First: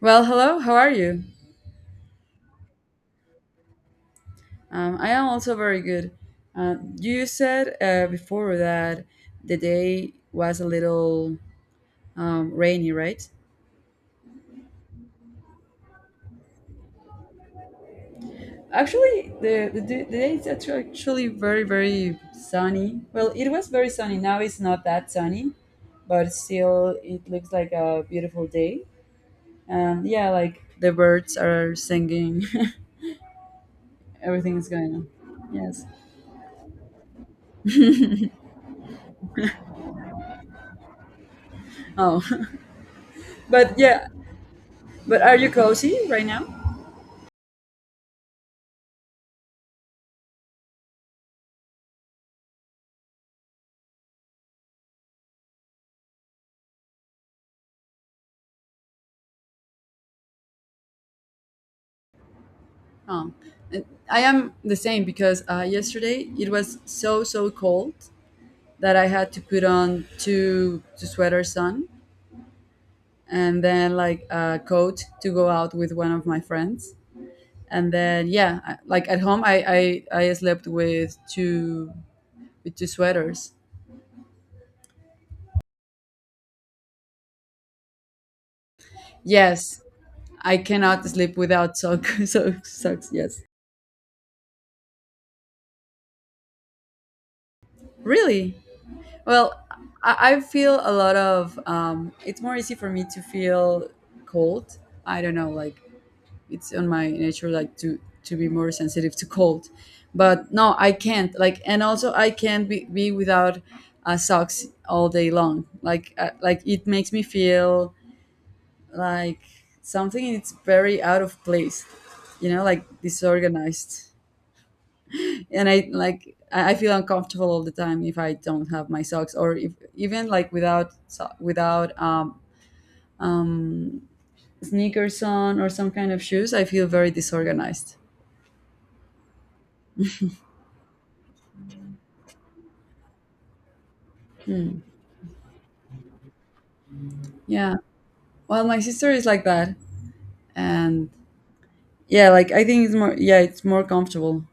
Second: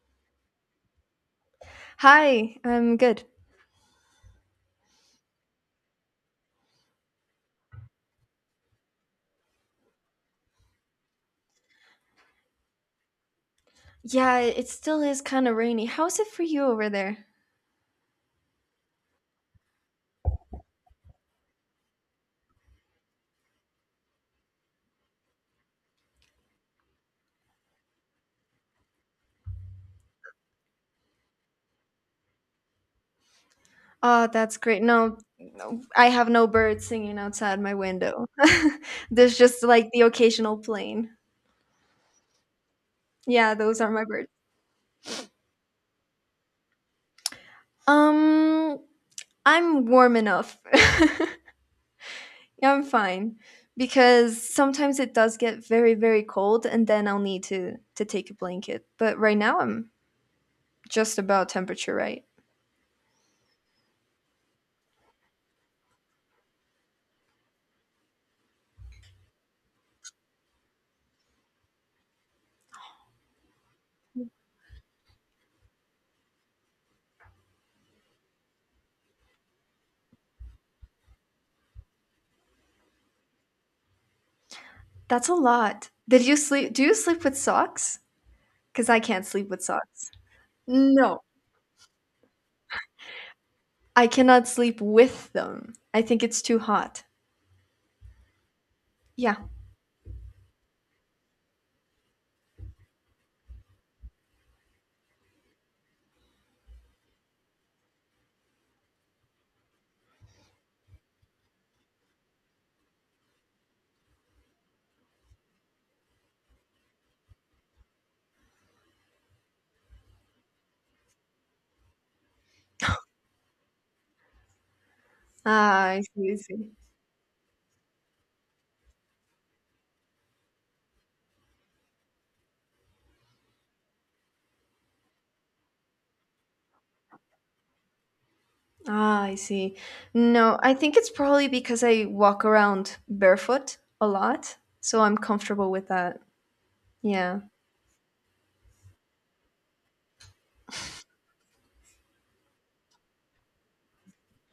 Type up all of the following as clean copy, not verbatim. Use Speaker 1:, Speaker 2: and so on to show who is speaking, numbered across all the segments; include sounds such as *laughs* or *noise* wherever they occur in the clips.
Speaker 1: Well, hello, how are you?
Speaker 2: Hi, I'm good.
Speaker 1: I am also very good. You said before that the day was a little rainy, right?
Speaker 2: Yeah, it still is kind of rainy. How's it for you over there?
Speaker 1: Actually, the day is actually very, very sunny. Well, it was very sunny. Now it's not that sunny, but still it looks like a beautiful day. And yeah, like the birds are singing, *laughs*
Speaker 2: Oh,
Speaker 1: everything
Speaker 2: that's
Speaker 1: is
Speaker 2: great.
Speaker 1: going on.
Speaker 2: No, no,
Speaker 1: Yes.
Speaker 2: I have no birds singing outside my window. *laughs* There's just like the occasional plane.
Speaker 1: Oh, *laughs*
Speaker 2: Yeah,
Speaker 1: but
Speaker 2: those are my
Speaker 1: yeah,
Speaker 2: birds.
Speaker 1: but are you cozy right now?
Speaker 2: Um, I'm warm enough. *laughs* Yeah, I'm fine because sometimes it does get very, very cold and then I'll need to take a blanket. But right now I'm just about temperature right.
Speaker 1: Um, and I am the same because yesterday it was so cold that I had to put on two sweaters on, and then like a coat to go out with one of my friends. And then yeah, like at home I slept with two sweaters.
Speaker 2: That's a lot. Did you sleep do you sleep with socks? 'Cause I can't sleep with
Speaker 1: Yes,
Speaker 2: socks.
Speaker 1: I cannot
Speaker 2: No,
Speaker 1: sleep without socks. *laughs* So socks. Yes,
Speaker 2: I cannot sleep with them. I think it's too hot.
Speaker 1: really.
Speaker 2: Yeah.
Speaker 1: Well, I feel a lot of. It's more easy for me to feel cold. I don't know, like it's on my nature, like to be more sensitive to cold. But no, I can't. Like, and also I can't be without socks all day long. Like it makes me feel like something. It's very out of place. You know, like disorganized, and I
Speaker 2: Ah, I see,
Speaker 1: like
Speaker 2: I
Speaker 1: I
Speaker 2: see.
Speaker 1: I feel uncomfortable all the time if I don't have my socks, or if even like without um, sneakers on or some kind of shoes, I feel very disorganized.
Speaker 2: Ah, I see. No, I think it's probably because I walk around barefoot a lot,
Speaker 1: Hmm.
Speaker 2: so I'm comfortable with that. Yeah.
Speaker 1: Yeah. Well, my sister is like that, and yeah, like I think it's more. Yeah, it's more comfortable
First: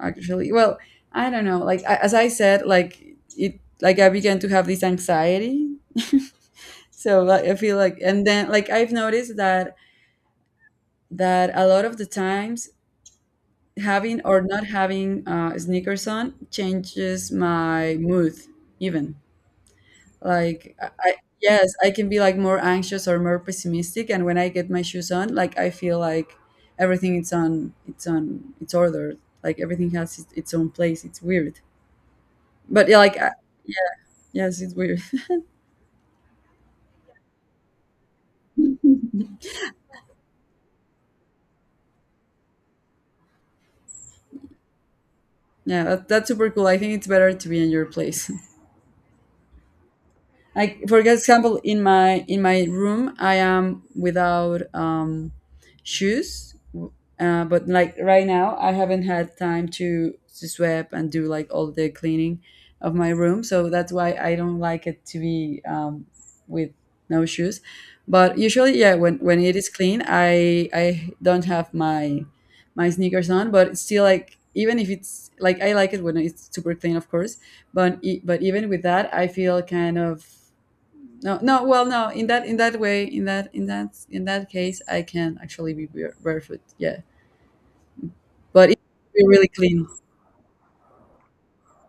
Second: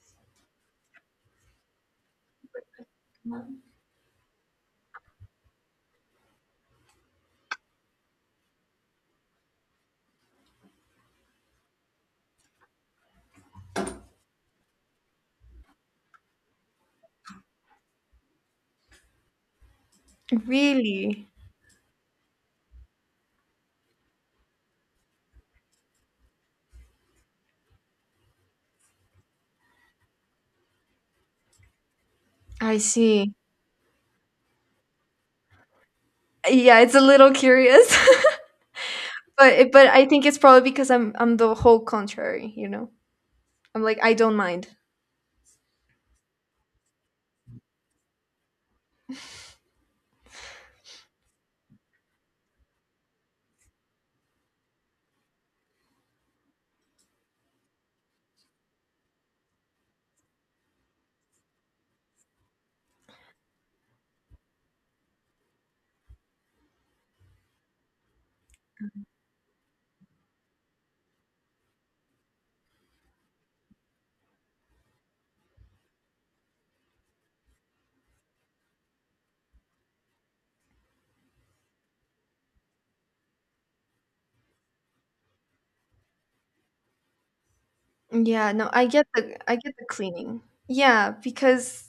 Speaker 1: actually. Well, I don't know. Like I, as I said, like it. Like I began to have this anxiety. *laughs* So like, I feel like, and then like I've noticed that a lot of the times having or not having sneakers on changes my mood, even like I
Speaker 2: Really?
Speaker 1: yes, I can be like more anxious or more pessimistic, and when I get my shoes on like I feel like everything it's ordered, like everything has its own place, it's weird.
Speaker 2: I
Speaker 1: But yeah, like
Speaker 2: see.
Speaker 1: yeah, yes, it's weird.
Speaker 2: Yeah, it's a little curious. *laughs* But I think it's probably because I'm the whole contrary, you know? I'm like, I don't mind.
Speaker 1: *laughs* Yeah, that's super cool. I think it's better to be in your place, like for example in my room I am without shoes. But like right now I haven't had time to sweep and do like all the cleaning of my room, so that's why I don't like it to be with no shoes. But usually yeah, when it is clean I don't have my sneakers on. But it's still like, even if it's like, I like it when it's super clean of course, but but even with that I feel kind of. No, no. Well, no. In that way, in that case, I can actually be barefoot. Yeah,
Speaker 2: Yeah, no,
Speaker 1: but it
Speaker 2: I get
Speaker 1: be
Speaker 2: the
Speaker 1: really
Speaker 2: I get
Speaker 1: clean.
Speaker 2: the cleaning. Yeah, because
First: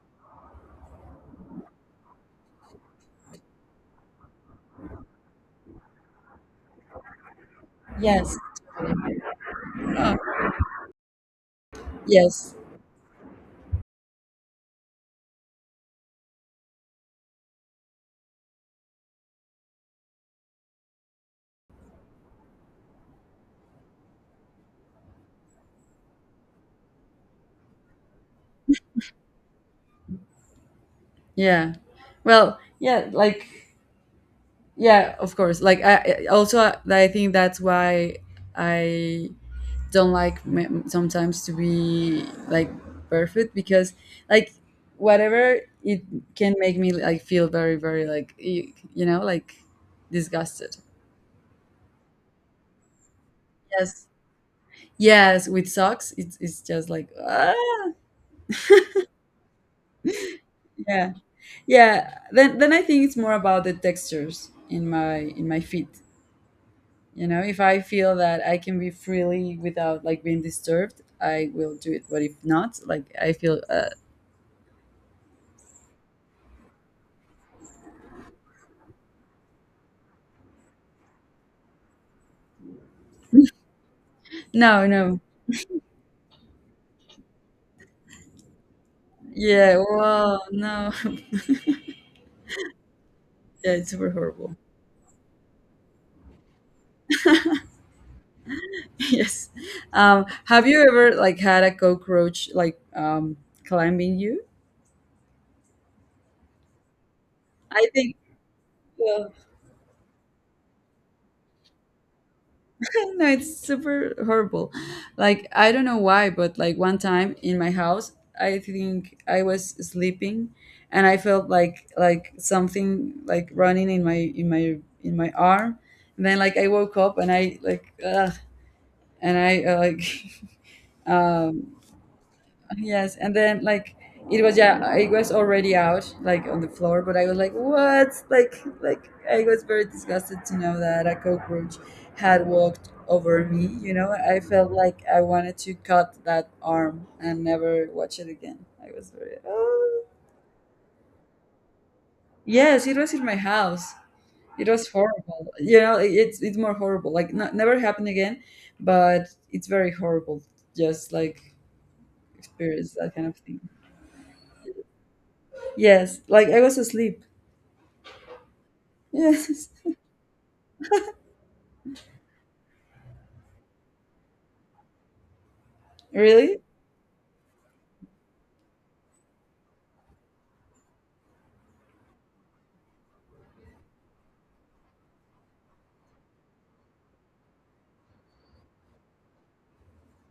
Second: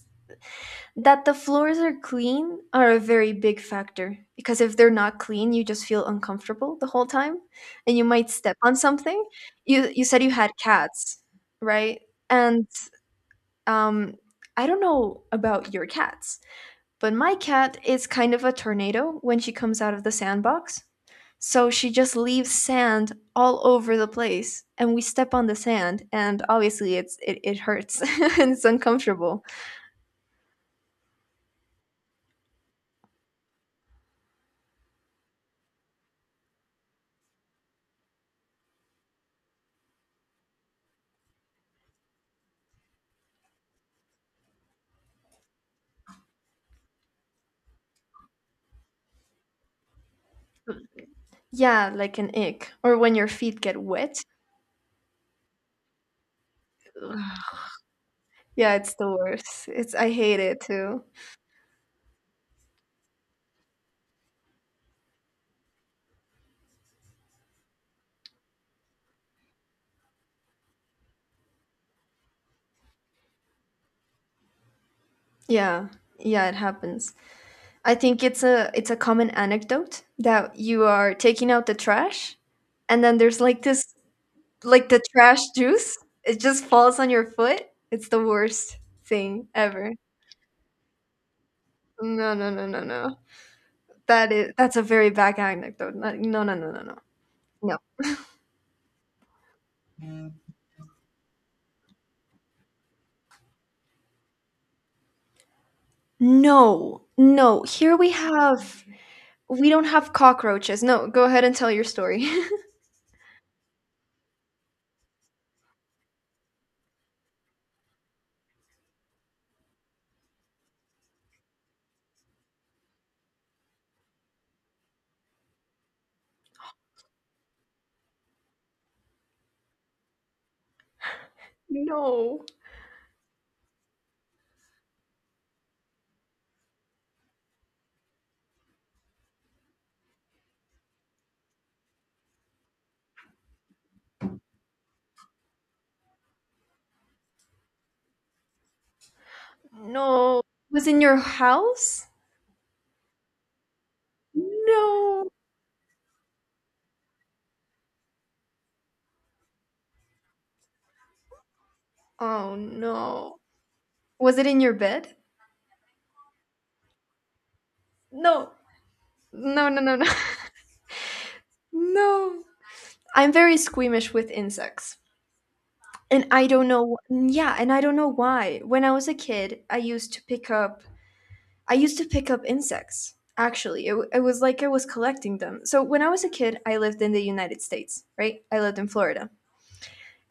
Speaker 2: that the floors are clean are a very big factor because if they're not clean, you just feel uncomfortable the whole time and you might
Speaker 1: Yes.
Speaker 2: step on something. You
Speaker 1: Oh,
Speaker 2: said you had cats, right?
Speaker 1: yes.
Speaker 2: And um I don't know about your cats, but my cat is kind of a tornado when she comes out of the sandbox. So she just leaves sand all over the place and we step on the sand and obviously it hurts *laughs* and it's uncomfortable.
Speaker 1: Yeah. Well, yeah. Like, yeah. Of course. Like, also I think that's why I don't sometimes to be like barefoot, because like whatever it can make me like feel very, very like you know like disgusted.
Speaker 2: Yeah, like an ick. Or when your feet get
Speaker 1: Yes.
Speaker 2: wet.
Speaker 1: Yes, with socks, it's just like ah,
Speaker 2: Yeah, it's the worst. It's I hate it too.
Speaker 1: yeah, yeah. Then I think it's more about the textures in my feet. You know, if I feel that I can be freely without like being disturbed, I will do it. But if not, like I feel
Speaker 2: Yeah. Yeah, it happens. I think it's a common anecdote that you are taking out the trash and then there's like this
Speaker 1: no,
Speaker 2: like the
Speaker 1: no,
Speaker 2: trash juice. It just falls on your foot. It's the worst thing
Speaker 1: yeah,
Speaker 2: ever.
Speaker 1: well, no, *laughs*
Speaker 2: No, no, no, no, no.
Speaker 1: yeah, it's super
Speaker 2: That is
Speaker 1: horrible.
Speaker 2: that's a very bad anecdote. No, no, no, no, no. No.
Speaker 1: *laughs* Yes. Have you ever like had a cockroach like climbing you?
Speaker 2: No. No.
Speaker 1: I
Speaker 2: Here
Speaker 1: think. Well,
Speaker 2: we don't have cockroaches. No, go ahead and tell your story. *laughs*
Speaker 1: *laughs* no, it's super horrible. Like I don't know why, but like one time in my house, I think I was sleeping, and I felt like something like running in my arm. And then like I woke up and I like ugh, and I like *laughs* um
Speaker 2: No.
Speaker 1: yes, and then like it was yeah, it was already out like on the floor, but I was like, what? Like, I was very disgusted to know that a cockroach had walked over me. You know, I felt like I wanted to cut that arm and never watch it again. I was very oh.
Speaker 2: No. Was in your house?
Speaker 1: Yes, it was in my house. It was
Speaker 2: No.
Speaker 1: horrible. You know, it's more horrible. Like not, never happened again, but it's very horrible. Just like
Speaker 2: Oh
Speaker 1: experience that kind of
Speaker 2: no.
Speaker 1: thing.
Speaker 2: Was it in your bed?
Speaker 1: Yes, like I was asleep.
Speaker 2: No. No,
Speaker 1: Yes.
Speaker 2: no, no, no. *laughs* No. I'm very squeamish with insects. And I
Speaker 1: Really?
Speaker 2: don't know and I don't know why. When I was a kid, I used to pick up insects. Actually, it was like I was collecting them. So when I was a kid, I lived in the United States, right? I lived in Florida.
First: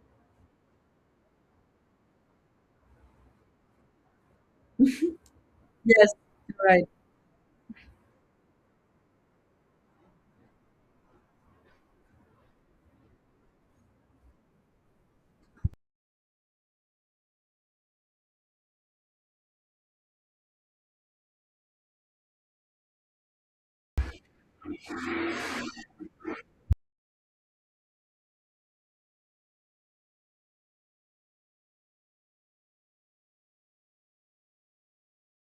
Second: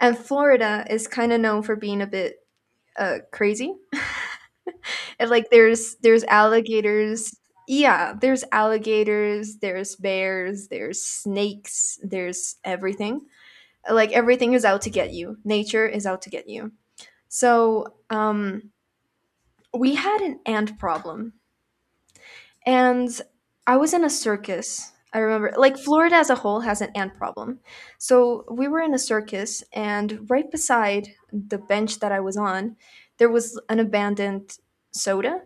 Speaker 2: And Florida is kind of known for being a bit crazy. And like there's
Speaker 1: Yes.
Speaker 2: there's
Speaker 1: Right.
Speaker 2: alligators. Yeah, there's alligators, there's bears, there's snakes, there's everything. Like everything is out to get you. Nature is out to get you. So, we had an ant problem, and I was in a circus. I remember, like Florida as a whole has an ant problem. So we were in a circus, and right beside the bench that I was on, there was an abandoned soda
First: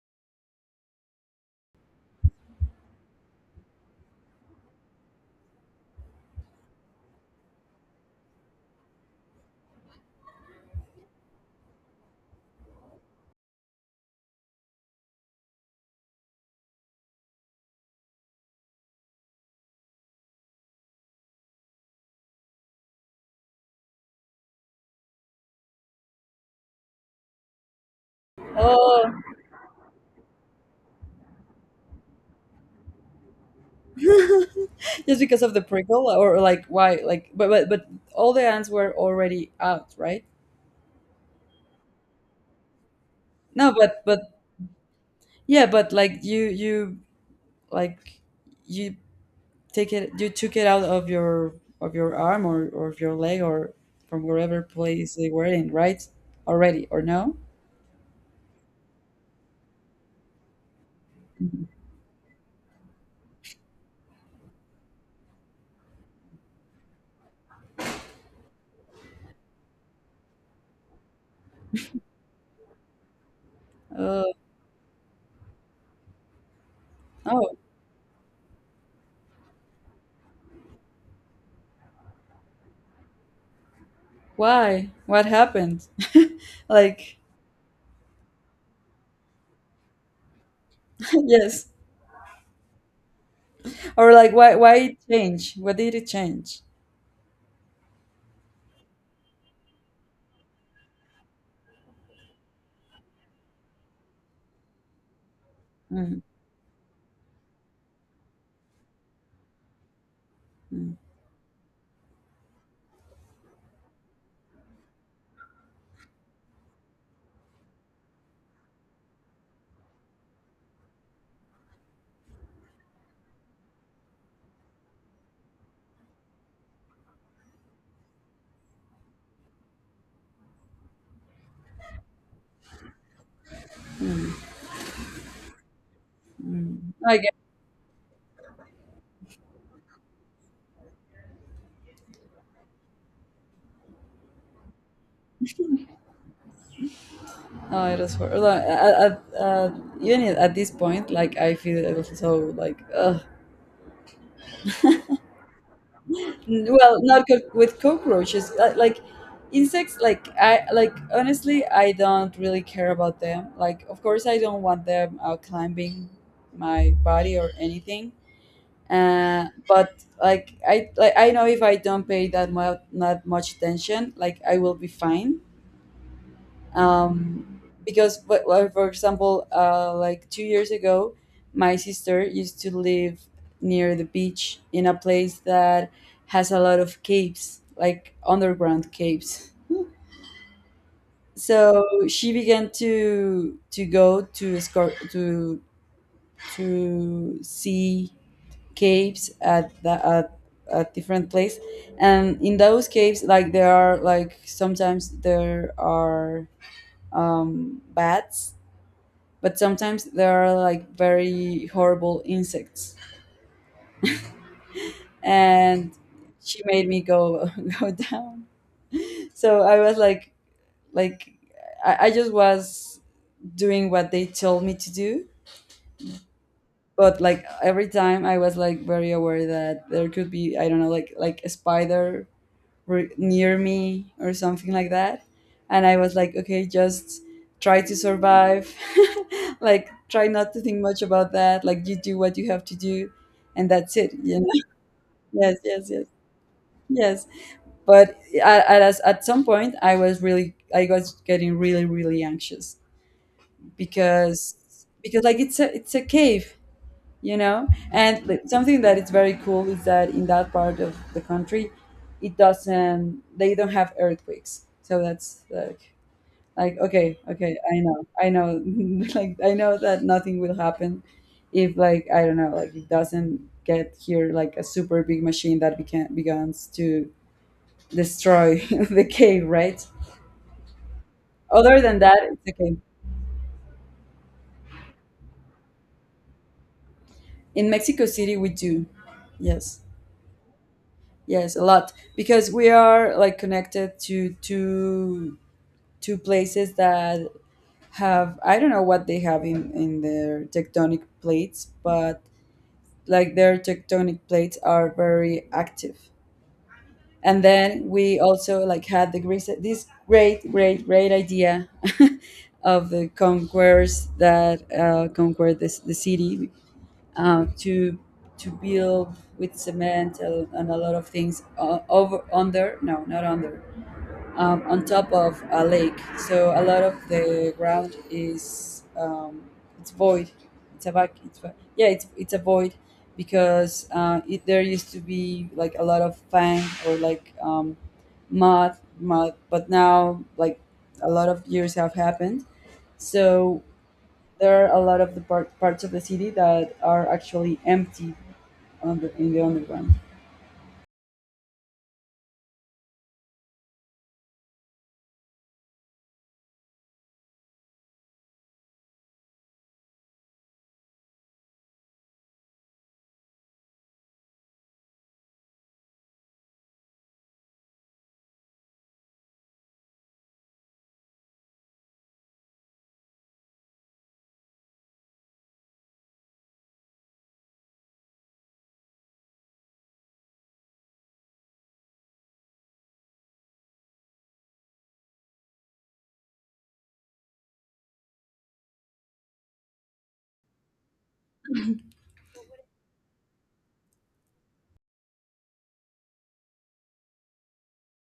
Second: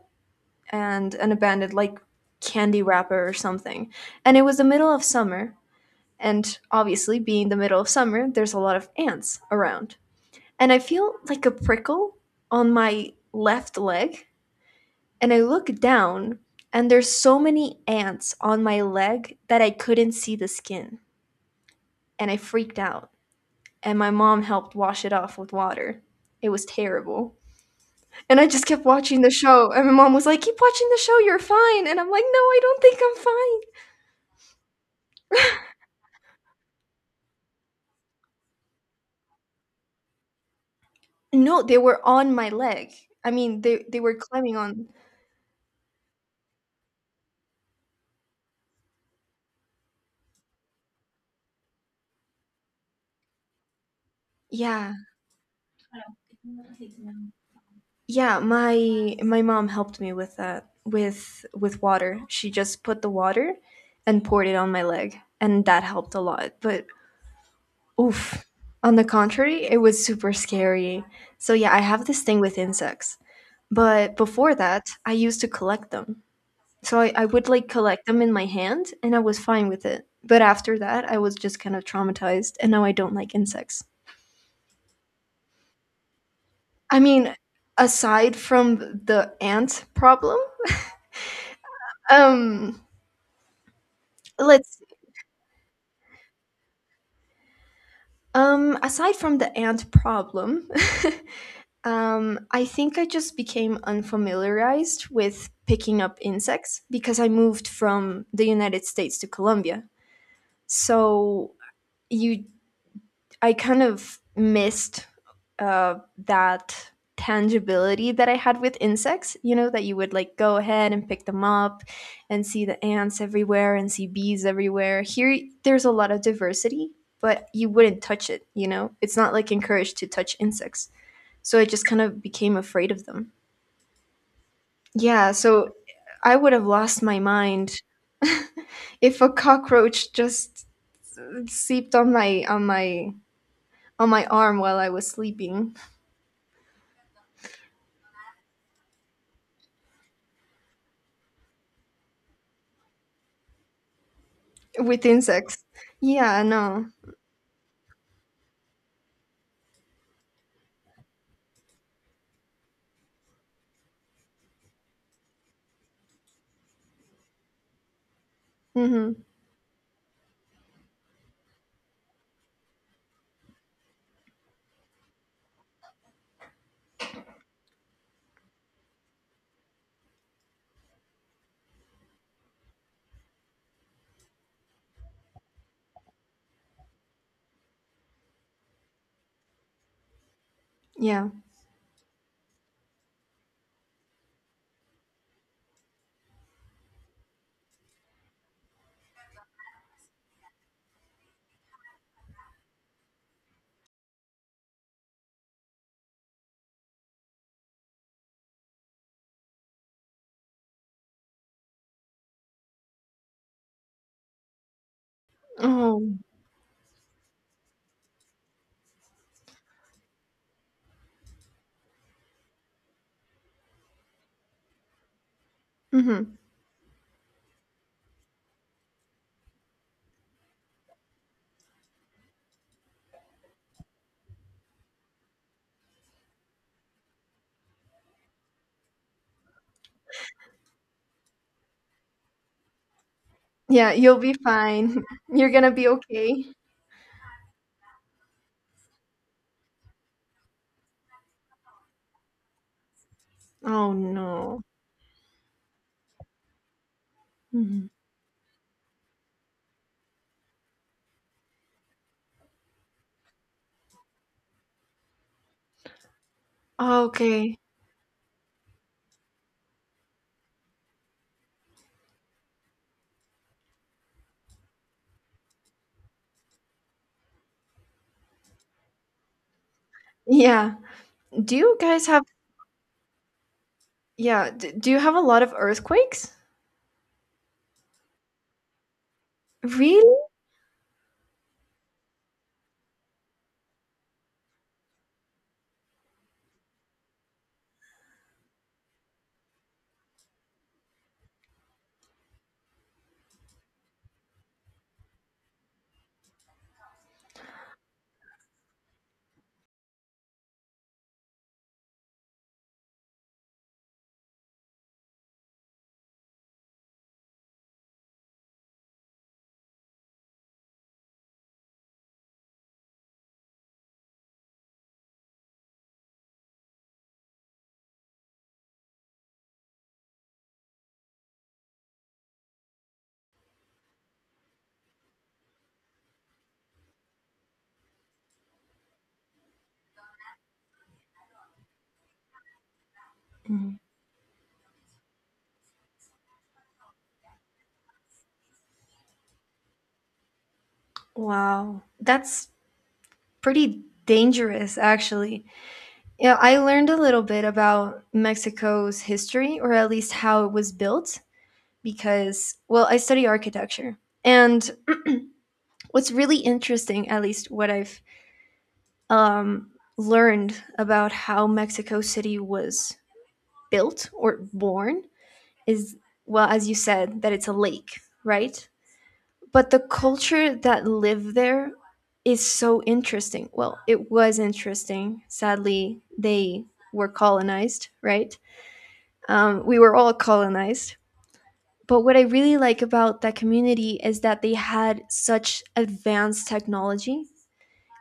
Speaker 2: and an abandoned, like, candy wrapper or something. And it was the middle of summer. And obviously, being the middle of summer, there's a lot of ants around. And I feel like a prickle on my left leg and I look down and there's so many ants on my leg that I couldn't see the skin and I freaked out and my mom helped wash it off with water. It was terrible. And I just kept
Speaker 1: Oh,
Speaker 2: watching the show and my mom was like, "Keep watching the show, you're fine." And I'm like, "No, I don't think I'm fine."
Speaker 1: *laughs* just because of the prickle, or like why? Like, but all the ants were already out, right?
Speaker 2: No, they were on my leg. I mean,
Speaker 1: No,
Speaker 2: they were
Speaker 1: but
Speaker 2: climbing on.
Speaker 1: yeah, but like you like you you took it out of your arm or of your leg or from wherever
Speaker 2: Yeah.
Speaker 1: place they were in, right? Already or no?
Speaker 2: Yeah, my mom helped me with that with
Speaker 1: Mhm.
Speaker 2: with water. She just put the water and poured it on my leg, and that helped a lot. But oof, on the contrary, it was super scary. So yeah, I have this thing with insects. But
Speaker 1: Uh,
Speaker 2: before that, I used to collect them. So I would
Speaker 1: oh,
Speaker 2: like collect them in my hand and I was fine with it. But after that, I was just kind of traumatized and now I don't like insects.
Speaker 1: why? What happened? *laughs*
Speaker 2: I
Speaker 1: Like,
Speaker 2: mean, aside from the ant problem,
Speaker 1: *laughs* yes.
Speaker 2: um
Speaker 1: Or like, why
Speaker 2: let's
Speaker 1: it change? What did it change?
Speaker 2: Um, aside from the ant problem, *laughs* I think I just became unfamiliarized with picking up
Speaker 1: Mm,
Speaker 2: insects because I moved from the United States to Colombia.
Speaker 1: mm.
Speaker 2: So you I kind of missed uh, that tangibility that I had with insects, you know, that you would like go ahead and pick them up and see the ants everywhere and see bees everywhere. Here, there's a lot of diversity, but you wouldn't touch it, you know? It's not like encouraged to touch insects. So I just kind of became afraid of them. Yeah, so I would have lost
Speaker 1: I
Speaker 2: my
Speaker 1: get.
Speaker 2: mind if a cockroach just seeped on my on my arm while I was sleeping.
Speaker 1: No, it was horrible. Even at this point, like I feel it was so like, ugh.
Speaker 2: With insects. Yeah, no,
Speaker 1: Well,
Speaker 2: know.
Speaker 1: not co- with cockroaches. Like insects, like I like honestly, I don't really care about them. Like, of course, I don't want them climbing my body or anything.
Speaker 2: Mhm.
Speaker 1: But like I know if I don't pay that much attention, like I will be fine. Because but, well, for example like 2 years ago my sister used to live near the beach in a place that has a lot of caves, like underground caves.
Speaker 2: Yeah.
Speaker 1: So she began to go to see caves at the at a different place. And in those caves like there are, like sometimes there are bats, but sometimes there are like very horrible insects, and
Speaker 2: Oh.
Speaker 1: she made me go *laughs* go down. So I was like I just was doing what they told me to do.
Speaker 2: Mhm.
Speaker 1: But like every time I was like very aware that there could be, I don't know, like a spider were near me or something like that. And I was like, okay, just try to survive. *laughs* Like, try not to think much about that. Like, you do what you have to do, and
Speaker 2: Yeah,
Speaker 1: that's it.
Speaker 2: you'll be
Speaker 1: You know?
Speaker 2: fine. *laughs*
Speaker 1: *laughs*
Speaker 2: You're
Speaker 1: Yes,
Speaker 2: gonna be
Speaker 1: yes, yes,
Speaker 2: okay.
Speaker 1: yes. But at some point, I was really, I was getting really, really anxious,
Speaker 2: Oh
Speaker 1: because
Speaker 2: no.
Speaker 1: like it's a cave, you know,
Speaker 2: Mhm.
Speaker 1: and like, something that is very cool is that in that part of the country, it doesn't they don't have earthquakes. So that's like, okay,
Speaker 2: Okay.
Speaker 1: I know, *laughs* like I know that nothing will happen if, like, I don't know, like, it doesn't get here like a super big machine that began begins to destroy *laughs* the cave, right?
Speaker 2: Yeah. Do you
Speaker 1: Other than
Speaker 2: guys
Speaker 1: that
Speaker 2: have
Speaker 1: it's okay.
Speaker 2: do you have a lot of earthquakes?
Speaker 1: In Mexico City we do. Yes.
Speaker 2: Really?
Speaker 1: Yes, a lot, because we are like connected to two places that have, I don't know what they have in their tectonic plates, but like their tectonic plates are very active. And then we also like had the great, this great idea *laughs* of the conquerors that conquered this the city, to build with cement and a lot of things, over under, no, not under, on top of a lake. So a lot of the ground is it's void, it's a vac- it's va- yeah it's a void, because there used to be like a lot of fang or like mud, but now like a lot of years have happened. So
Speaker 2: Mm.
Speaker 1: there are a lot of the parts of the city that are actually empty on in the underground.
Speaker 2: Wow. That's pretty dangerous, actually. Yeah, I learned a little bit about Mexico's history, or at least how it was built, because, well, I study architecture. And what's really interesting, at least what I've um, learned about how Mexico City was built or born, is, well, as you said, that it's a lake, right? But the culture that lived there is so interesting. Well, it was interesting. Sadly, they were colonized, right? We were all colonized. But what I really like about that community is that they had such advanced technology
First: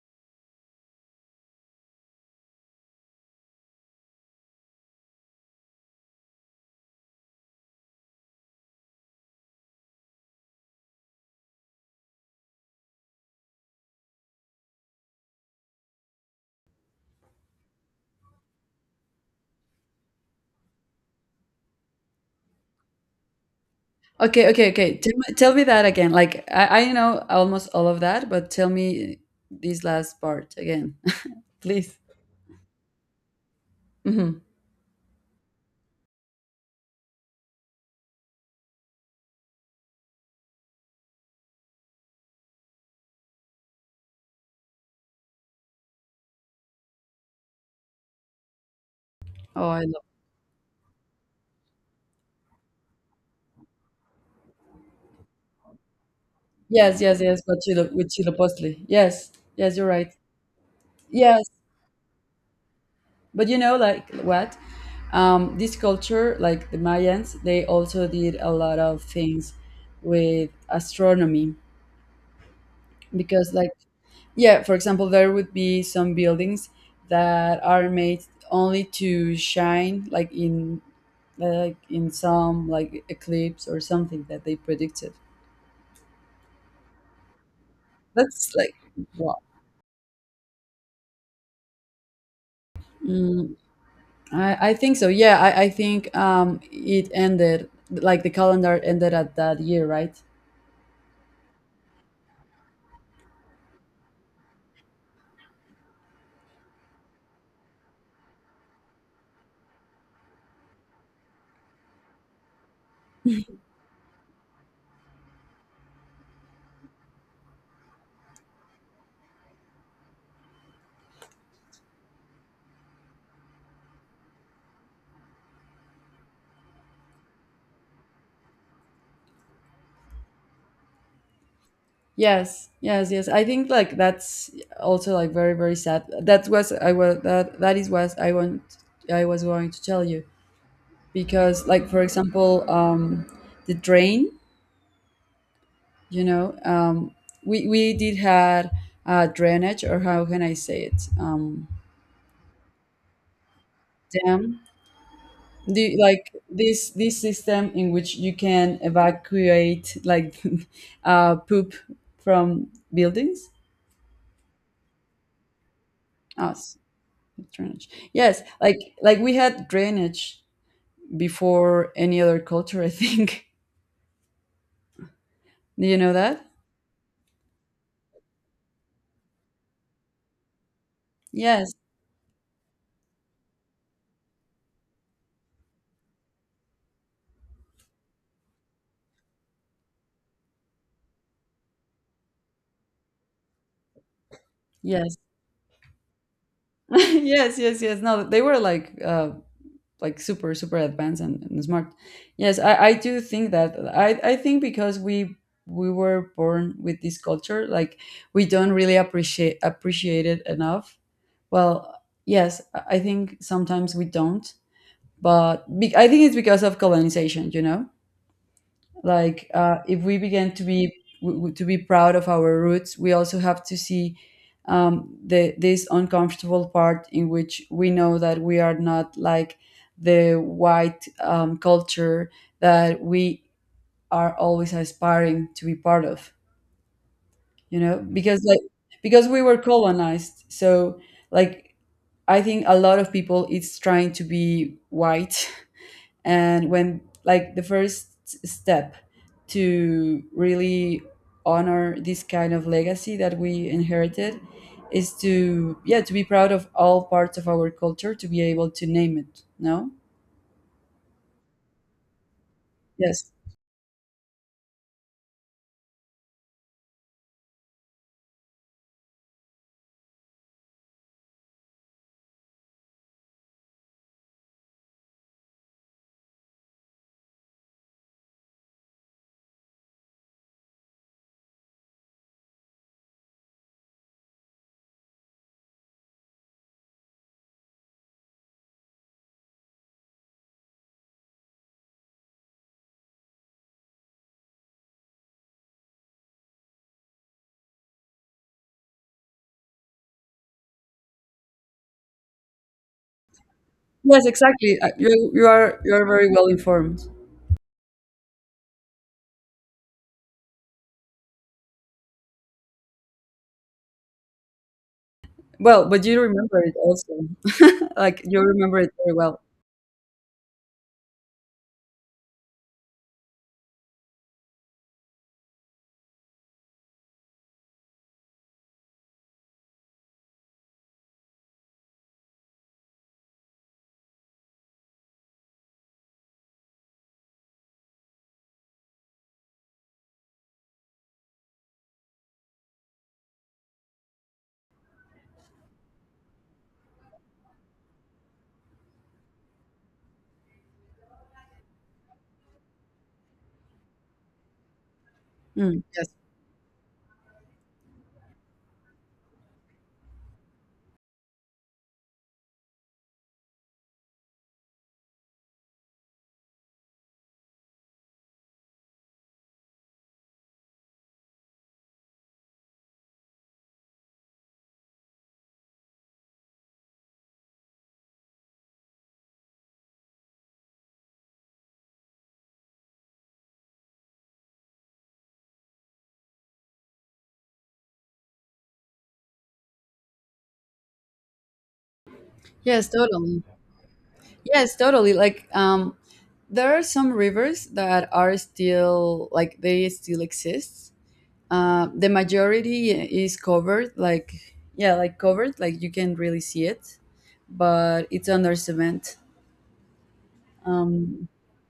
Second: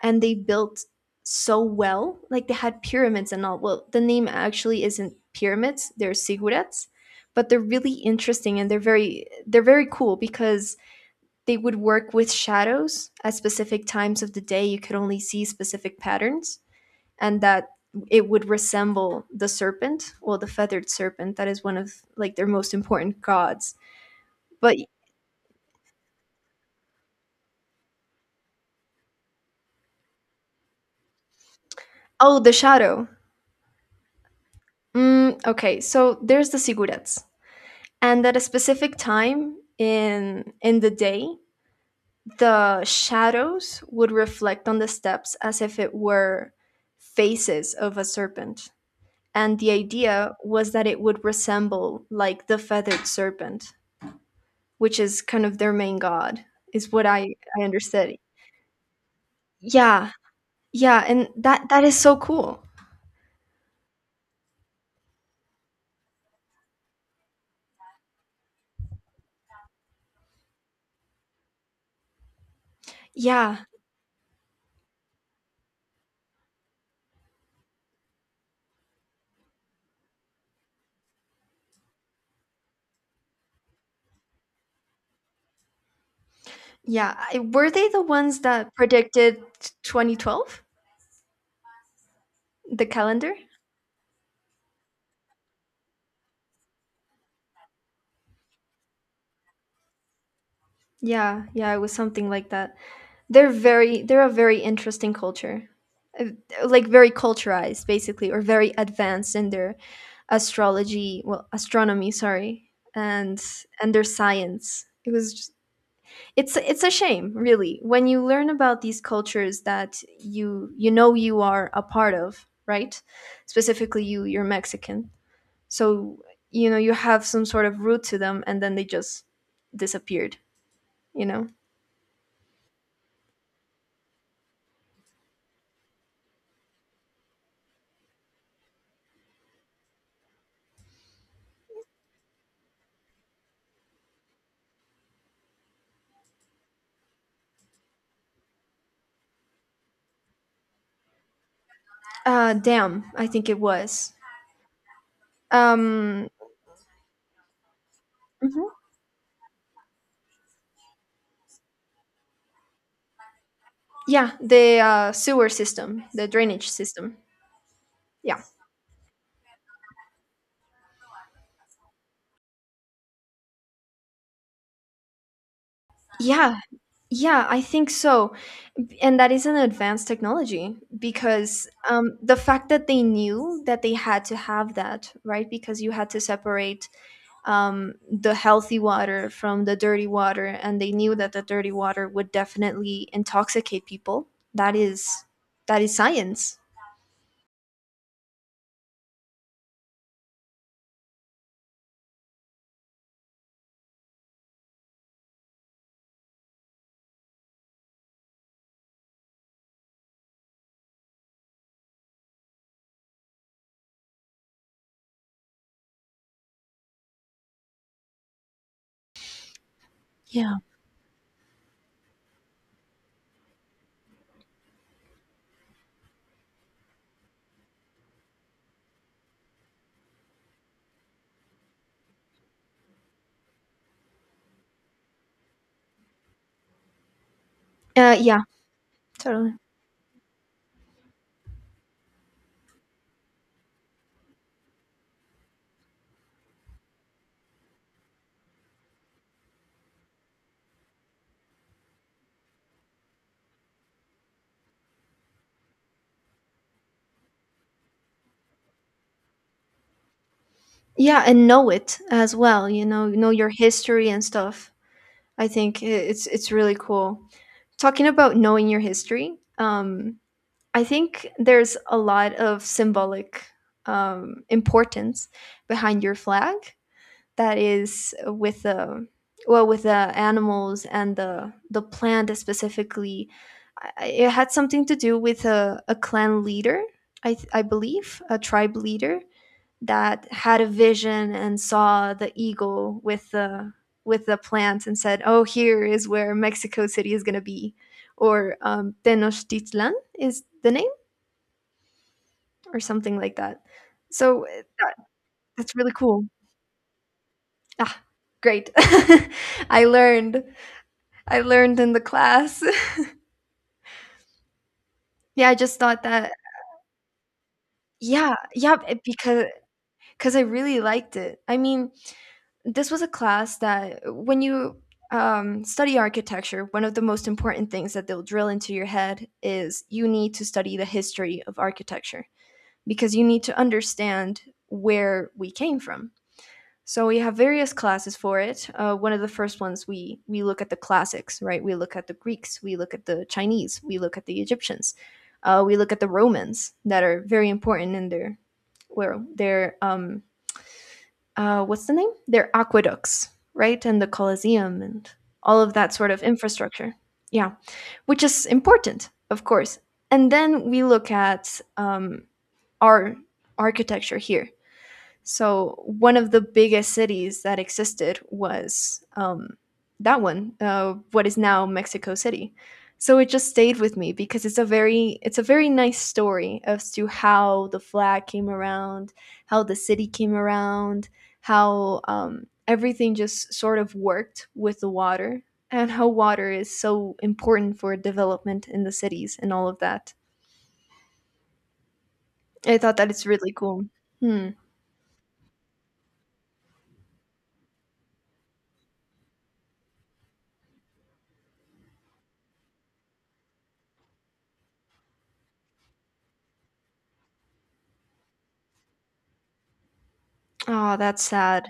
Speaker 2: and they built so well. Like they had pyramids and all. Well, the name actually isn't pyramids; they're ziggurats, but they're really interesting and they're very cool because they would work with shadows at specific times of the day. You could only see specific patterns, and that it would resemble the serpent, well, the feathered serpent. That is one of like their most important gods.
Speaker 1: Okay, okay,
Speaker 2: But
Speaker 1: okay. Tell me that again. Like I know almost all of that, but tell me this last part again, *laughs* please.
Speaker 2: oh, the shadow.
Speaker 1: Hmm.
Speaker 2: Mm, okay, so there's the sigurats, and at a specific time in the day the shadows would reflect on the steps as if it were faces of a serpent, and
Speaker 1: Oh,
Speaker 2: the
Speaker 1: I love.
Speaker 2: idea was that it would resemble like the feathered serpent, which is kind of their main god, is
Speaker 1: Yes,
Speaker 2: what
Speaker 1: yes,
Speaker 2: i
Speaker 1: yes. But
Speaker 2: i
Speaker 1: Chilo, with
Speaker 2: understood.
Speaker 1: Chilopostli. Yes, yes, you're
Speaker 2: Yeah,
Speaker 1: right.
Speaker 2: yeah, and
Speaker 1: Yes,
Speaker 2: that is so cool.
Speaker 1: but you know, like what? This culture, like the Mayans, they also did a lot of things with astronomy, because,
Speaker 2: Yeah,
Speaker 1: like, yeah, for example, there would be some buildings that are made only to shine, like in some like eclipse or something that they predicted.
Speaker 2: yeah, were they the ones
Speaker 1: That's like
Speaker 2: that
Speaker 1: wow.
Speaker 2: predicted 2012, the calendar?
Speaker 1: Mm, I think so. Yeah, I think it ended, like the calendar ended at that year, right?
Speaker 2: Yeah, yeah, it was something like that. They're a very interesting culture. Uh, Like very culturized basically or very advanced in their astrology, well astronomy, sorry, and their science. It was just, it's a shame, really, when you learn about these cultures that you know you are a part of, right? Specifically you're Mexican. So, you have some sort of root to them and then they just disappeared, you know.
Speaker 1: Yes, yes, yes. I think like that's also like very, very sad. That was I was that is what I want I was going to tell you. Because, like, for example, the drain, you know, we did had drainage, or how can I say it?
Speaker 2: Damn, I think it was
Speaker 1: Dam, the,
Speaker 2: um
Speaker 1: like, this system in which you
Speaker 2: Mhm.
Speaker 1: can evacuate, like, *laughs* poop from buildings.
Speaker 2: Yeah, the sewer system, the drainage
Speaker 1: Us
Speaker 2: system.
Speaker 1: drainage.
Speaker 2: Yeah.
Speaker 1: Yes, like we had drainage before any other culture, I think. *laughs* Do you know that?
Speaker 2: Yeah. Yeah, I think so. And that is an advanced technology because
Speaker 1: Yes,
Speaker 2: the fact that they knew that they had to have that, right? Because you had to separate the healthy water from the dirty water, and they knew that the dirty water would definitely intoxicate people. That is
Speaker 1: yes.
Speaker 2: that is science.
Speaker 1: *laughs* Yes, yes, yes. No, they were like super advanced and, smart. Yes, I do think that. I think because we were born with this culture, like, we don't really appreciate it enough. Well, yes, I think sometimes we don't. But I think it's because of colonization, you know, like, if we begin
Speaker 2: Yeah.
Speaker 1: to be to be proud of our roots, we also have to see the this uncomfortable part in which we know that we are not like the white, culture that we are always aspiring to be part of, you know,
Speaker 2: Yeah,
Speaker 1: because, like, because we
Speaker 2: totally.
Speaker 1: were colonized. So, like, I think a lot of people it's trying to be white. *laughs* And when, like, the first step to really honor this kind of legacy that we inherited is to, yeah, to be proud of all parts of our culture, to be able to name it. No?
Speaker 2: Yeah, and know it as well, know
Speaker 1: Yes,
Speaker 2: your history and stuff. I think it's really cool. Talking about knowing your history, I think there's a lot of symbolic importance behind your flag that is with the animals and the plant specifically. It had something to do with a clan leader, I believe, a tribe leader that had a vision and saw the eagle with the plant and said, "Oh, here is where Mexico City is going to be," or Tenochtitlan is the name, or something like that.
Speaker 1: yes,
Speaker 2: So
Speaker 1: exactly. You,
Speaker 2: that's really
Speaker 1: you are
Speaker 2: cool.
Speaker 1: very well informed.
Speaker 2: Ah, great! *laughs* I learned. I learned in the class. *laughs* Yeah, I just
Speaker 1: Well,
Speaker 2: thought
Speaker 1: but you
Speaker 2: that.
Speaker 1: remember it also. *laughs* Like,
Speaker 2: Yeah,
Speaker 1: you
Speaker 2: yeah,
Speaker 1: remember it
Speaker 2: b-
Speaker 1: very well.
Speaker 2: because because I really liked it. I mean, this was a class that when you study architecture, one of the most important things that they'll drill into your head is you need to study the history of architecture because you need to understand where we came from. So we have various classes for it. One of the first ones we look at the classics, right? We look at the Greeks, we look at the Chinese, we look at the Egyptians, we look at the Romans that are very important in their, well their um, what's the name? Their aqueducts, right? And the Colosseum and all of
Speaker 1: Mm,
Speaker 2: that
Speaker 1: yes.
Speaker 2: sort of infrastructure. Yeah, which is important, of course. And then we look at our architecture here. So one of the biggest cities that existed was that one, what is now Mexico City. So it just stayed with me because it's a very nice story as to how the flag came around, how the city came around, how everything just sort of worked with the water, and how water is so important for development in the cities and all of that. I
Speaker 1: Yes,
Speaker 2: thought that it's
Speaker 1: totally.
Speaker 2: really cool. Hmm.
Speaker 1: Yes, totally. Like, there are some rivers that are still, like, they still exist. The majority is covered, like, yeah, like covered, like, you can really see it, but it's under cement.
Speaker 2: Oh, that's
Speaker 1: Um,
Speaker 2: sad.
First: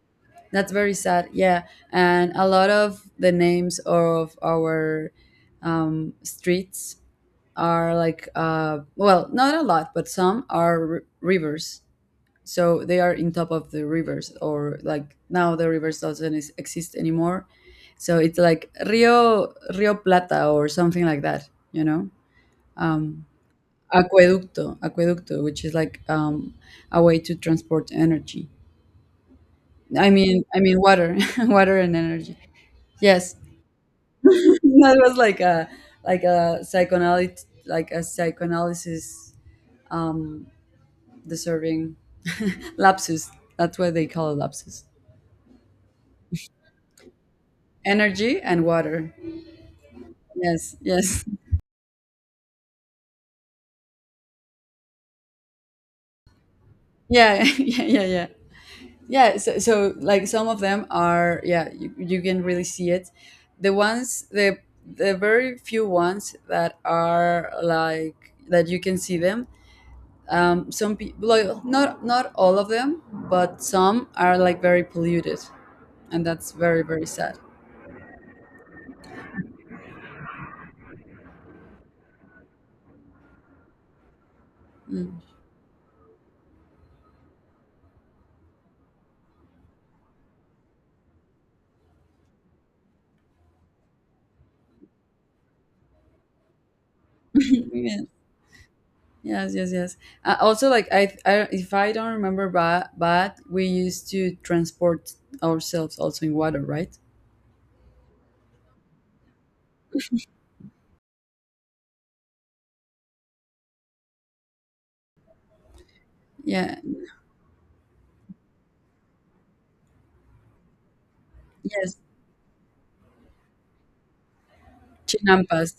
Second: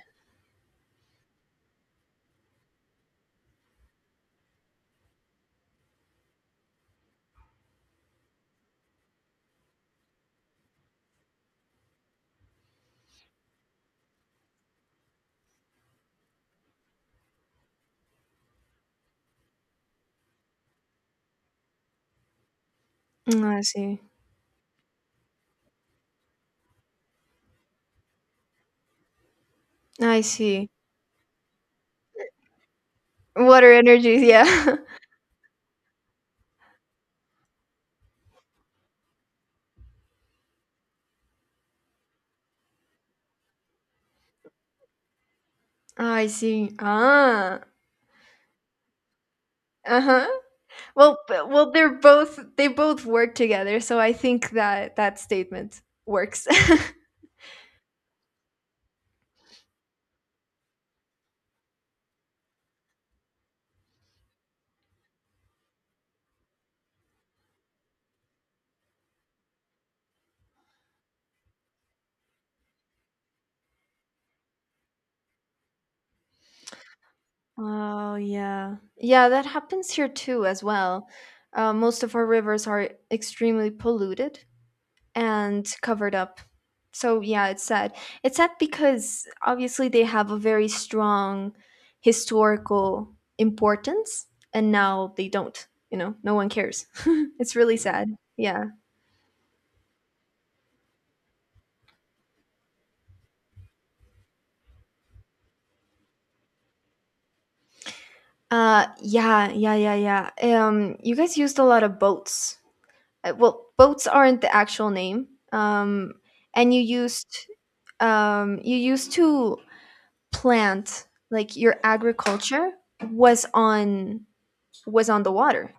Speaker 1: that's very sad. Yeah, and a lot of the names of our, streets are like, well, not a lot, but some are r- rivers, so they are in top of the rivers, or, like, now the rivers doesn't is- exist anymore. So it's like Rio Rio Plata or something like that, you know. Um,
Speaker 2: Mm, I see.
Speaker 1: aqueducto, aqueducto, which is like, um, a way to transport energy. i
Speaker 2: I
Speaker 1: mean i
Speaker 2: see.
Speaker 1: mean water. *laughs* Water and energy. Yes.
Speaker 2: Water energies,
Speaker 1: *laughs*
Speaker 2: yeah.
Speaker 1: That was like a psychoanalyst, like a psychoanalysis, um, deserving lapsus. That's what they call it, lapsus.
Speaker 2: *laughs* I see. Ah.
Speaker 1: Energy and water.
Speaker 2: Uh-huh.
Speaker 1: Yes,
Speaker 2: Well,
Speaker 1: yes.
Speaker 2: well they both work together, so I think that that statement works. *laughs*
Speaker 1: Yeah, *laughs* yeah, yeah, yeah. Yeah, so, so like some of them are, yeah, you can really see it. The ones the very few ones that are like that you can see them. Um, some people like, not all of them, but some are like very polluted, and that's very sad.
Speaker 2: Oh, yeah. Yeah, that happens here too as well. Most of our rivers are extremely polluted,
Speaker 1: Mm. *laughs*
Speaker 2: and covered up. So yeah, it's sad. It's sad because obviously they have a very strong historical importance and now they don't. No one cares. *laughs* It's really
Speaker 1: Yeah.
Speaker 2: sad. Yeah.
Speaker 1: Yes, yes, yes. Also, like, if I don't remember bad, we used to transport ourselves also in water, right?
Speaker 2: Yeah, yeah, yeah, yeah. You guys used a lot of boats. Well, boats aren't the actual name. And
Speaker 1: Yeah.
Speaker 2: you used to plant like your
Speaker 1: Yes.
Speaker 2: agriculture was on was on the water.
Speaker 1: Chinampas.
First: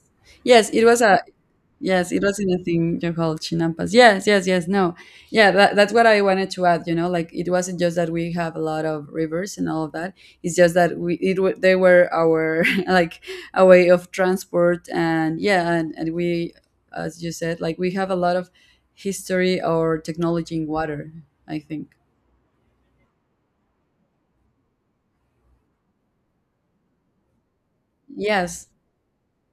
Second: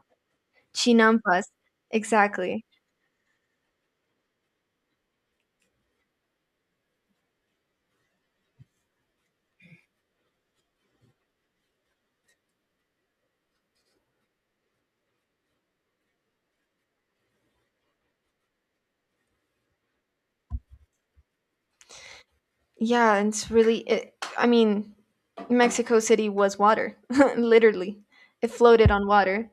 Speaker 1: Yes, it was a
Speaker 2: Chinampas.
Speaker 1: yes, it was in a
Speaker 2: Exactly.
Speaker 1: thing you call chinampas. Yes, yes, yes. No. Yeah, that's what I wanted to add, you know, like, it wasn't just that we have a lot of rivers and all of that. It's just that we it wa- they were our *laughs* like a way of transport. And, yeah, and, we, as you said, like, we have a lot of history or technology in water, I think.
Speaker 2: Yeah, and it's really, I mean, Mexico City was water, *laughs* literally. It
Speaker 1: Yes.
Speaker 2: floated on water.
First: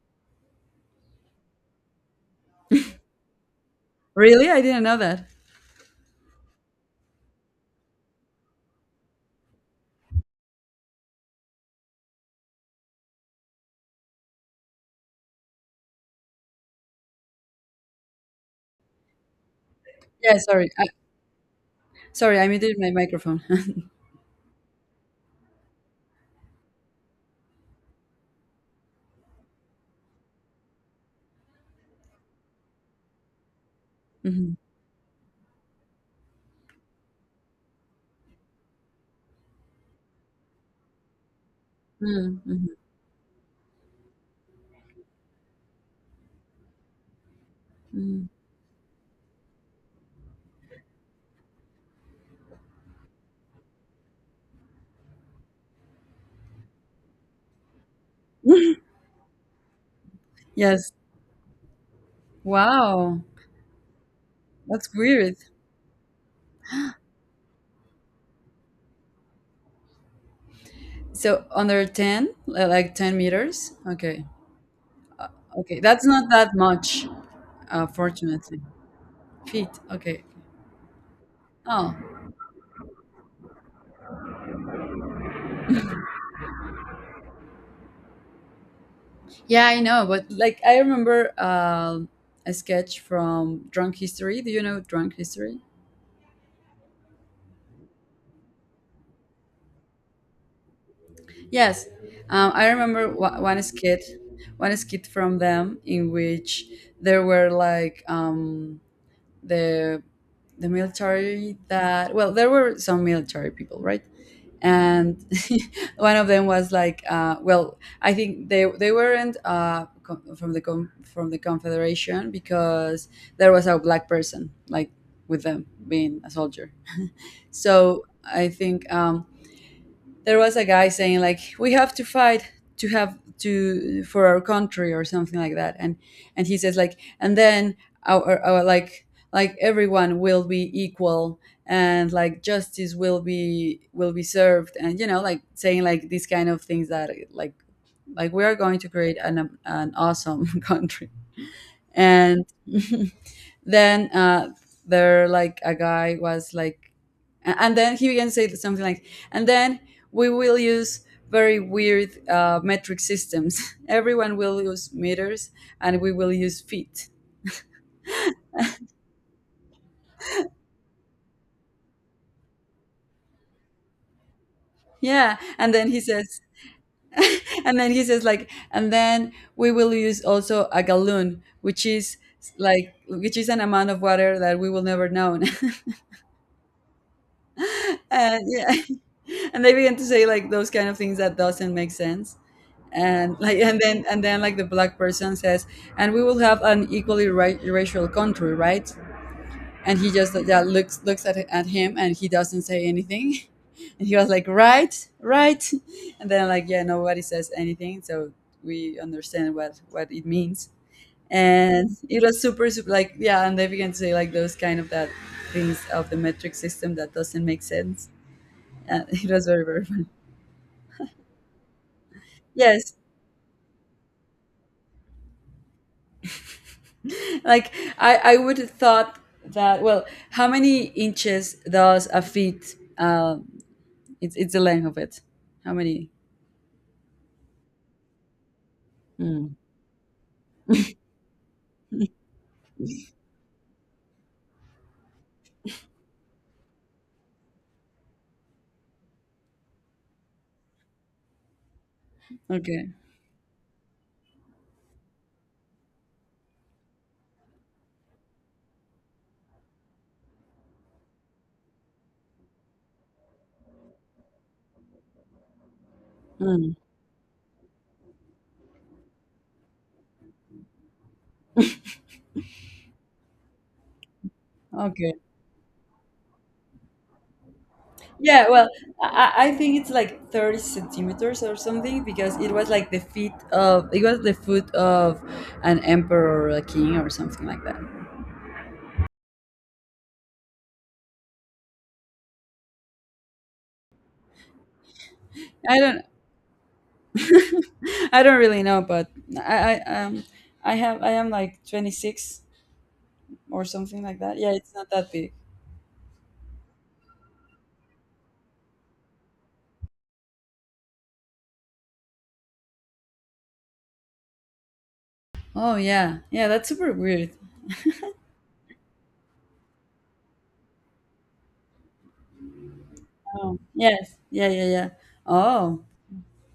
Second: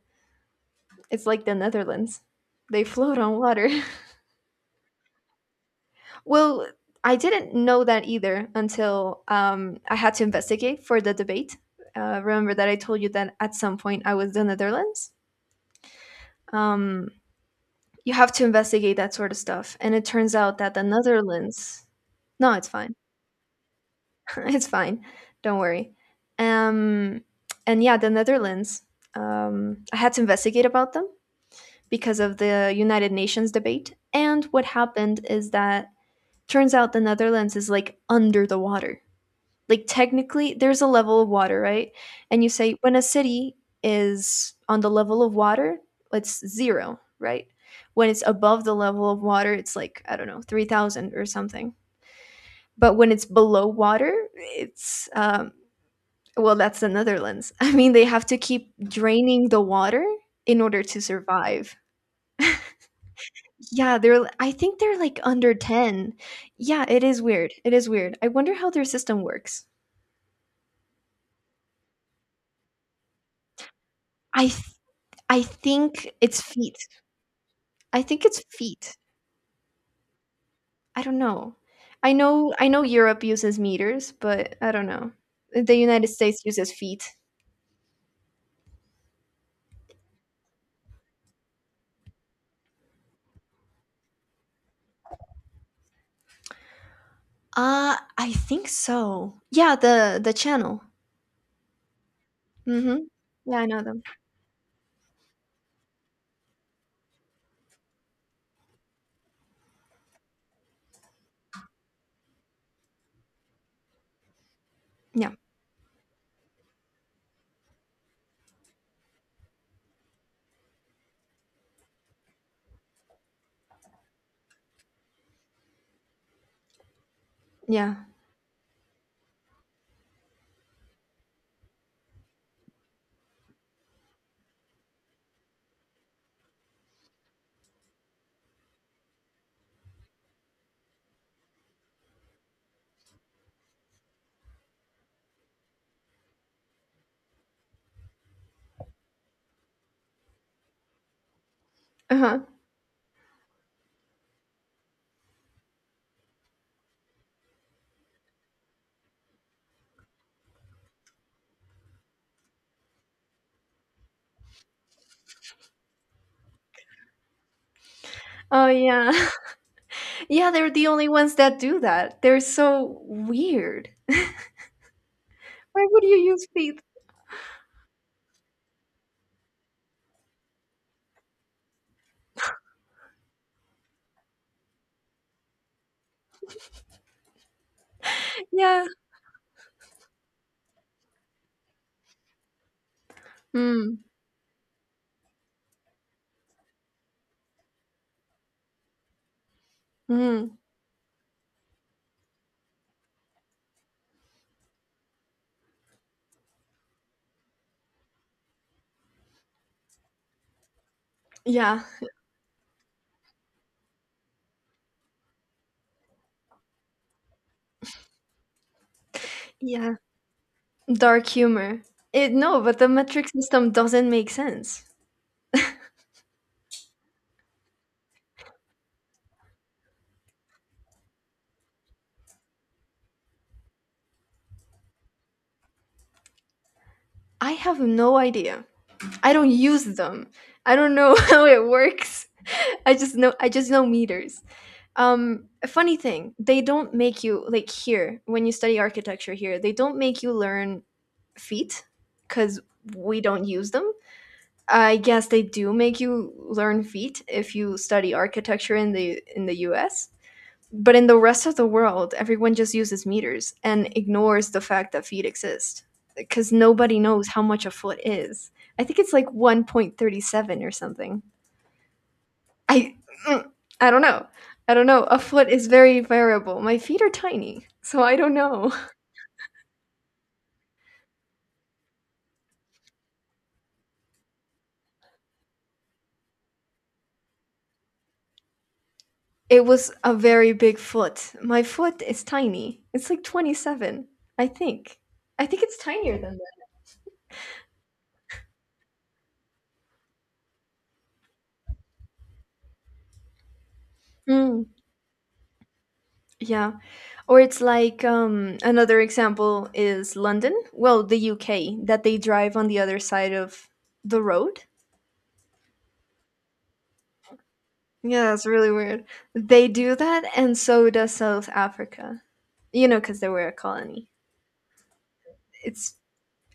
Speaker 2: It's like the Netherlands. They float on water.
Speaker 1: Really? I didn't know that.
Speaker 2: *laughs* Well, I didn't know that either until I had to investigate for the debate. Remember that I told you that at some point I was the Netherlands? Um, you have to investigate that sort of stuff. And it turns
Speaker 1: Yeah,
Speaker 2: out
Speaker 1: sorry.
Speaker 2: that the Netherlands.
Speaker 1: Sorry, I
Speaker 2: No, it's
Speaker 1: muted my
Speaker 2: fine.
Speaker 1: microphone. *laughs*
Speaker 2: *laughs* It's fine. Don't worry. Um, and yeah, the Netherlands. I had to investigate about them because of the United Nations debate. And
Speaker 1: Mhm.
Speaker 2: what happened is that turns out the Netherlands is like under the water. Like technically, there's a level of water, right?
Speaker 1: Mm,
Speaker 2: And you
Speaker 1: mhm,
Speaker 2: say when a city is on the level of water, it's zero, right? When it's
Speaker 1: mhm.
Speaker 2: above the level of water, it's like I don't know, 3,000 or something. But when it's below water, it's, that's the Netherlands. *laughs* I mean, they have to keep draining the water in order
Speaker 1: Yes.
Speaker 2: to survive.
Speaker 1: Wow.
Speaker 2: Yeah, they're I think
Speaker 1: That's
Speaker 2: they're like
Speaker 1: weird.
Speaker 2: under 10. Yeah, it is weird. It is weird. I wonder how their system works.
Speaker 1: So under 10, li- like 10 meters? Okay.
Speaker 2: I th- I
Speaker 1: Okay. That's
Speaker 2: think
Speaker 1: not
Speaker 2: it's
Speaker 1: that
Speaker 2: feet.
Speaker 1: much,
Speaker 2: I think it's
Speaker 1: fortunately.
Speaker 2: feet.
Speaker 1: Feet. Okay.
Speaker 2: I don't know.
Speaker 1: Oh,
Speaker 2: I know Europe uses meters, but I don't know. The United States uses feet.
Speaker 1: yeah, I know. But, like, I remember, um, a sketch from Drunk History. Do you know Drunk History?
Speaker 2: I think so. Yeah, the channel.
Speaker 1: Yes. I
Speaker 2: Mhm.
Speaker 1: remember wa-
Speaker 2: Yeah, I know them.
Speaker 1: one skit from them in which there were like, the the military that, well, there were some military people, right? And
Speaker 2: Yeah.
Speaker 1: *laughs* one of them was like, well, I think they weren't, co- from the com- from the confederation because there was a black person, like, with them being a soldier.
Speaker 2: Yeah.
Speaker 1: So I think, there was a guy saying, like, we have to fight to have to for our country or something like that. And he says, like, and then our, like everyone will be equal, and, like, justice will be served. And, you know, like, saying like these kind of things that, like we are going to create an awesome *laughs* country.
Speaker 2: Uh-huh.
Speaker 1: And *laughs* then there, like, a guy was like and then he began to say something like, and then we will use very weird, metric systems. *laughs* Everyone will use meters, and we will use feet.
Speaker 2: Oh yeah. *laughs* Yeah, they're the only ones that do that. They're so weird.
Speaker 1: Yeah, and
Speaker 2: Why
Speaker 1: then he
Speaker 2: would you
Speaker 1: says,
Speaker 2: use feet?
Speaker 1: *laughs* and then he says, like, and then we will use also a gallon, which is like, which is an amount of water that we will never know. *laughs* And, yeah,
Speaker 2: Yeah.
Speaker 1: *laughs* and they began to say, like, those kind of things that doesn't make sense. And, like,
Speaker 2: Mm.
Speaker 1: and then like, the black person says, and we will have an equally ra- racial country, right? And he just, like,
Speaker 2: Mm.
Speaker 1: yeah, looks at him, and he doesn't say anything. *laughs* And he was like, right, right. And then, like, yeah, nobody says anything. So we understand what it means.
Speaker 2: Yeah.
Speaker 1: And it was super super like, yeah, and they began to say like those kind of that things of the metric system that doesn't make sense. *laughs* It was very
Speaker 2: Yeah.
Speaker 1: fun.
Speaker 2: Dark humor. It no, but the
Speaker 1: Yes,
Speaker 2: metric system doesn't make sense.
Speaker 1: like, I would have thought that, well, how many inches does a feet? Um, it's the length of it. How many
Speaker 2: I have no idea. I don't
Speaker 1: mm.
Speaker 2: use them. I don't know *laughs* how it works. I just know meters. A funny thing, they don't make you like here when you study architecture here, they don't make you learn feet cuz
Speaker 1: Okay.
Speaker 2: we don't use them. I guess they do make you learn feet if you study architecture in the US. But in the rest of the world, everyone just uses meters and ignores the fact that feet exist because
Speaker 1: Mm.
Speaker 2: nobody knows how much a foot is. I think it's like 1.37 or something. I mm, I don't know. I don't know.
Speaker 1: Okay.
Speaker 2: A foot is very variable. My feet are tiny, so I don't
Speaker 1: Yeah, well,
Speaker 2: know. *laughs*
Speaker 1: I I think it's like 30 centimeters or something, because it was like the feet of it was the foot of an emperor or a king or something like that.
Speaker 2: It was a very big foot. My foot is tiny. It's like 27, I think. I think it's
Speaker 1: I don't
Speaker 2: tinier than
Speaker 1: *laughs* I don't really know. But I um, I have I am like 26 or something like that. Yeah,
Speaker 2: Mm,
Speaker 1: it's not that big.
Speaker 2: yeah. Or it's like another example is London, well, the UK, that they drive on the other side of the road.
Speaker 1: Oh, yeah, yeah, that's super weird.
Speaker 2: Yeah, that's really weird. They do that, and so does South Africa. You know, because they were a
Speaker 1: Oh,
Speaker 2: colony.
Speaker 1: yes, yeah, yeah, yeah. Oh,
Speaker 2: It's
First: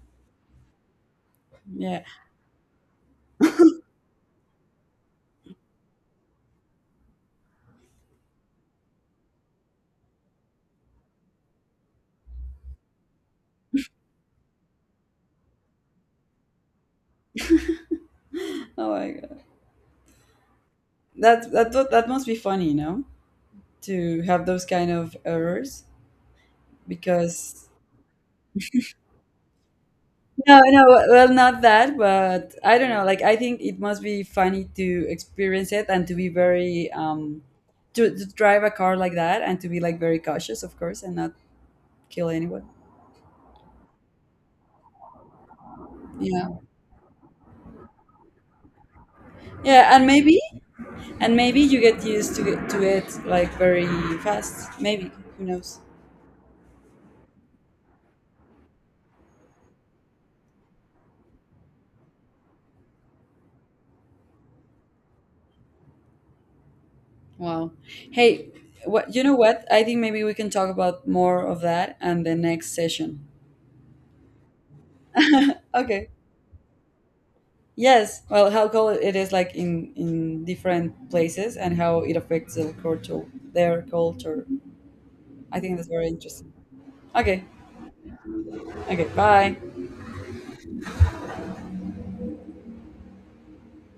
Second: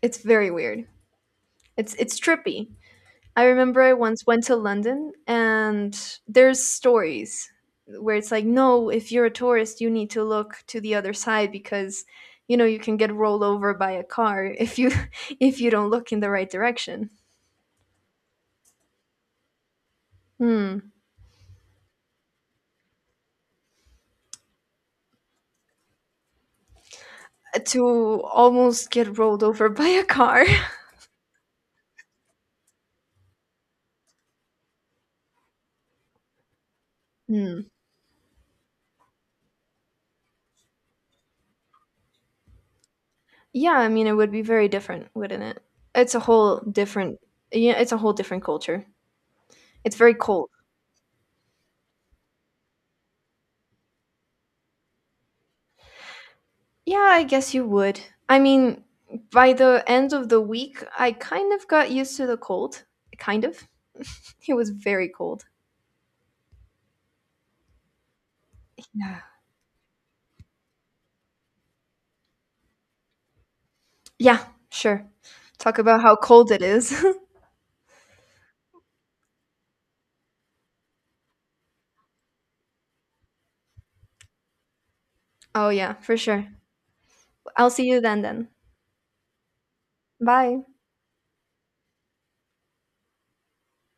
Speaker 2: it's very weird.
Speaker 1: yeah.
Speaker 2: It's trippy. I remember I once went to London and there's stories where it's like, no, if you're a tourist, you need to look to the other side because you know you can get rolled over by a car if you *laughs* if you don't look in the right direction.
Speaker 1: Oh my god,
Speaker 2: Hmm.
Speaker 1: that that must be funny, no? To have those kind of errors, because
Speaker 2: To almost get rolled over by a car. *laughs*
Speaker 1: no, no, well, not that, but I don't know. Like, I think it must be funny to experience it, and to be very um,
Speaker 2: Hmm.
Speaker 1: to, drive a car like that, and to be like very cautious, of course, and not kill anyone.
Speaker 2: Yeah, I mean it would be very different, wouldn't it? It's a
Speaker 1: Yeah,
Speaker 2: whole different Yeah, it's a whole different culture.
Speaker 1: yeah,
Speaker 2: It's
Speaker 1: and
Speaker 2: very
Speaker 1: maybe,
Speaker 2: cold.
Speaker 1: and maybe, you get used to it like very fast. Maybe, who knows?
Speaker 2: Yeah, I guess you would. I mean, by the end of the week, I kind of got used to the cold. Kind of. *laughs* It was very cold.
Speaker 1: Wow. Hey, what
Speaker 2: Yeah.
Speaker 1: you know? what I think maybe we can talk about more of that and the next session.
Speaker 2: Yeah, sure.
Speaker 1: *laughs*
Speaker 2: Talk about
Speaker 1: Okay.
Speaker 2: how cold it is.
Speaker 1: Yes. Well, how cool it is, like, in different places, and how it affects the culture, their culture.
Speaker 2: *laughs*
Speaker 1: I
Speaker 2: Oh,
Speaker 1: think that's
Speaker 2: yeah,
Speaker 1: very
Speaker 2: for sure.
Speaker 1: interesting. Okay.
Speaker 2: I'll see you then then.
Speaker 1: Okay. Bye.
Speaker 2: Bye.